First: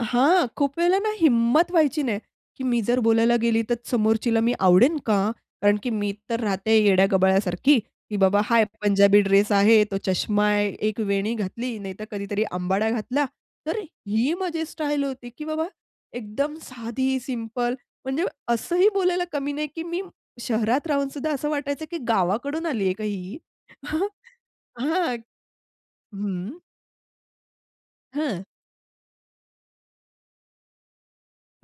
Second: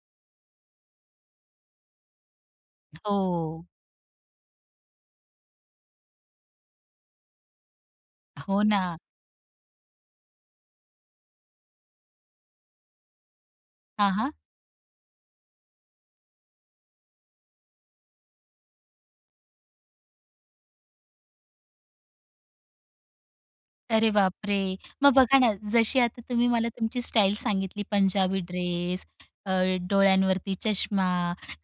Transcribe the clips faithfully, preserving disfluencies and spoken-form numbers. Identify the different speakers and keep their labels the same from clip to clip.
Speaker 1: हां. खूप वेळेला ना हिम्मत व्हायची नाही, की मी जर बोलायला गेली
Speaker 2: हो.
Speaker 1: तर समोरचीला मी आवडेन का? कारण की मी तर राहते येड्या गबाळ्यासारखी की बाबा हा
Speaker 2: हो ना.
Speaker 1: पंजाबी ड्रेस आहे, तो चष्मा आहे, एक वेणी घातली. नाहीतर कधीतरी अंबाडा घातला. तर
Speaker 2: हां,
Speaker 1: ही
Speaker 2: हां.
Speaker 1: माझी स्टाईल होती की बाबा एकदम साधी, सिंपल. म्हणजे असंही बोलायला कमी नाही की मी शहरात राहूनसुद्धा, असं वाटायचं की गावाकडून आलीये का ही?
Speaker 2: अरे बापरे! मग
Speaker 1: हां.
Speaker 2: बघा ना जशी आता तुम्ही
Speaker 1: हं.
Speaker 2: मला तुमची स्टाईल सांगितली पंजाबी
Speaker 1: हां.
Speaker 2: ड्रेस, अ, डोळ्यांवरती चष्मा,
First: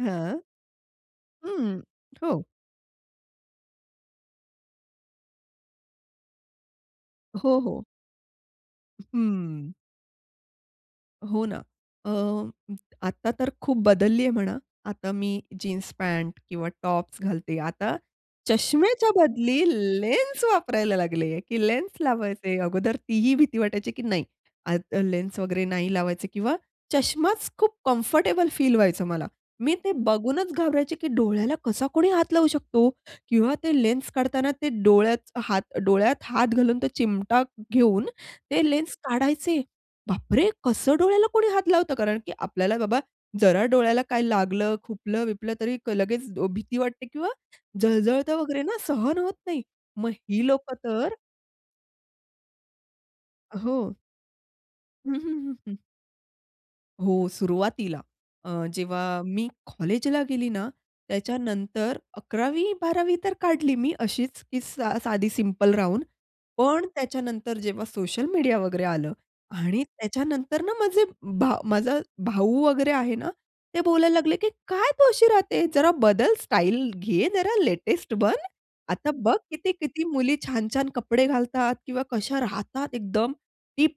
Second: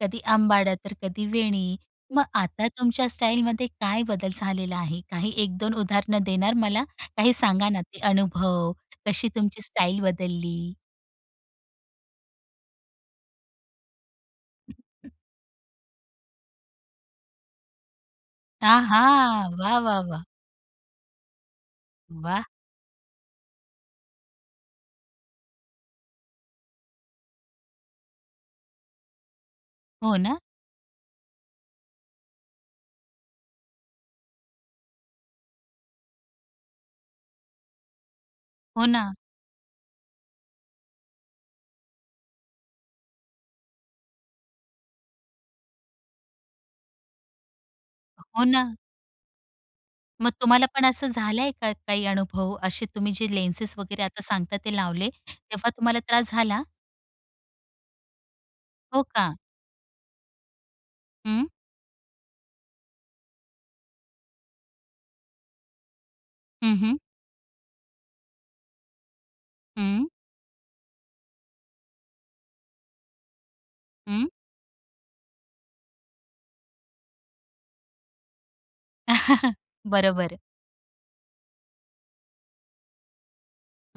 Speaker 2: कधी
Speaker 1: हां.
Speaker 2: अंबाडा तर कधी वेणी.
Speaker 1: हं,
Speaker 2: मग
Speaker 1: हो.
Speaker 2: आता तुमच्या स्टाईलमध्ये काय बदल झालेला आहे? काही एक-दोन उदाहरणं देणार मला? काही
Speaker 1: हो,
Speaker 2: सांगा ना
Speaker 1: हो.
Speaker 2: ते अनुभव?
Speaker 1: [unintelligible]
Speaker 2: कशी तुमची
Speaker 1: हं.
Speaker 2: स्टाईल बदलली?
Speaker 1: हो ना. अ, आता तर खूप बदलली आहे म्हणा. आता मी जीन्स, पॅन्ट किंवा टॉप्स घालते. आता
Speaker 2: आहा!
Speaker 1: चष्म्याच्या बदली
Speaker 2: वाह, वाह, वाह!
Speaker 1: लेन्स वापरायला लागले की लेन्स
Speaker 2: वाह!
Speaker 1: लावायचे. अगोदर ती ही भीती वाटायची की नाही आता लेन्स वगैरे नाही लावायचे किंवा चष्माच खूप कम्फर्टेबल फील व्हायचं मला. मी ते
Speaker 2: हो ना?
Speaker 1: बघूनच घाबरायचे की डोळ्याला कसा कोणी हात लावू शकतो किंवा ते लेन्स काढताना ते डोळ्यात हात डोळ्यात हात घालून, तो चिमटा घेऊन ते
Speaker 2: हो
Speaker 1: लेन्स
Speaker 2: ना.
Speaker 1: काढायचे? बाप रे! कसं डोळ्याला कोणी हात लावतं कारण की आपल्याला बाबा जरा डोळ्याला काय लागलं, खुपलं-बिपलं तरी लगेच भीती वाटते किंवा जळजळतं
Speaker 2: हो
Speaker 1: वगैरे ना.
Speaker 2: ना.
Speaker 1: सहन होत नाही. मग
Speaker 2: मग
Speaker 1: ही
Speaker 2: तुम्हाला
Speaker 1: लोकं
Speaker 2: पण असं
Speaker 1: तर
Speaker 2: झालंय का काही अनुभव, असे तुम्ही जे
Speaker 1: अ,
Speaker 2: लेन्सेस
Speaker 1: हो.
Speaker 2: वगैरे आता सांगता ते लावले
Speaker 1: हं, हं, हं,
Speaker 2: तेव्हा
Speaker 1: हं.
Speaker 2: तुम्हाला त्रास झाला?
Speaker 1: हो. सुरुवातीला अ,
Speaker 2: हो
Speaker 1: जेव्हा
Speaker 2: का?
Speaker 1: मी कॉलेजला गेली ना
Speaker 2: हं.
Speaker 1: त्याच्यानंतर अकरावी बारावी तर काढली मी अशीच की सा साधी सिंपल राहून
Speaker 2: हं,
Speaker 1: पण
Speaker 2: हं.
Speaker 1: त्याच्यानंतर जेव्हा सोशल मीडिया वगैरे आलं आणि
Speaker 2: हं.
Speaker 1: त्याच्यानंतर ना माझे माझा भाऊ वगैरे आहे ना, ते बोलायला
Speaker 2: हं.
Speaker 1: लागले की "काय तू अशी राहते? जरा बदल. स्टाईल घे जरा, लेटेस्ट बन." आता बघ, किती-किती मुली,
Speaker 2: बरोबर.
Speaker 1: छान-छान कपडे घालतात किंवा कशा राहतात एकदम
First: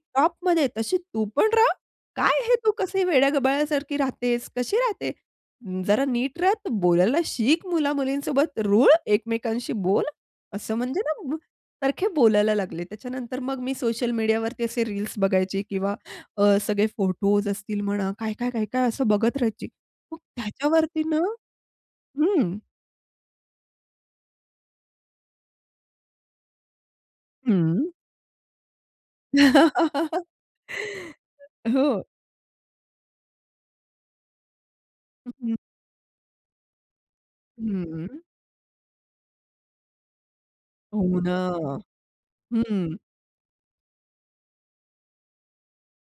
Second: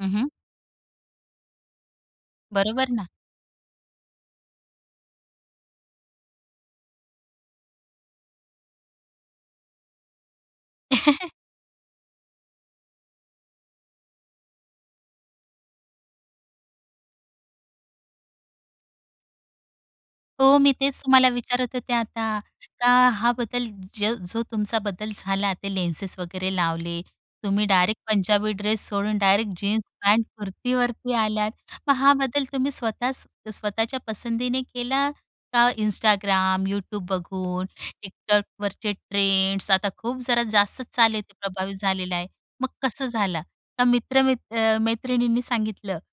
Speaker 2: हं, हं.
Speaker 1: तशी तू पण रहा. काय हे तू
Speaker 2: बरोबर
Speaker 1: कसं
Speaker 2: ना?
Speaker 1: वेड्या-गबाळ्यासारखी राहतेस? कशी राहते? जरा नीट रहा. बोलायला शिक मुला-मुलींसोबत. रुळ एकमेकांशी बोल." असं म्हणजे ना मग सारखे बोलायला लागले, त्याच्यानंतर मग मी सोशल मीडियावरती असे रील्स बघायचे किंवा अ, सगळे फोटोस असतील म्हणा काय-काय, काय-काय असं बघत राहायची. मग
Speaker 2: हो. मी तेच
Speaker 1: त्याच्यावरती ना.
Speaker 2: तुम्हाला विचारत होते आता.
Speaker 1: हं.
Speaker 2: का हा बदल ज जो तुमचा बदल झाला ते लेन्सेस वगैरे लावले. तुम्ही
Speaker 1: हं.
Speaker 2: डायरेक्ट पंजाबी ड्रेस सोडून डायरेक्ट जीन्स, पॅन्ट, कुर्तीवरती आल्यात. मग
Speaker 1: हो.
Speaker 2: हा बदल तुम्ही स्वतःच स्वतःच्या पसंतीने केला
Speaker 1: [unintelligible]
Speaker 2: का Instagram, Youtube बघून,
Speaker 1: हं, हं.
Speaker 2: Tiktokवरचे ट्रेंड्स. आता खूप जरा जास्तच चालू
Speaker 1: हो
Speaker 2: आहे, ते प्रभावित
Speaker 1: ना.
Speaker 2: झालेलं आहे. मग
Speaker 1: हं.
Speaker 2: कसं झालं? का मित्र म अ, मैत्रिणींनी सांगितलं?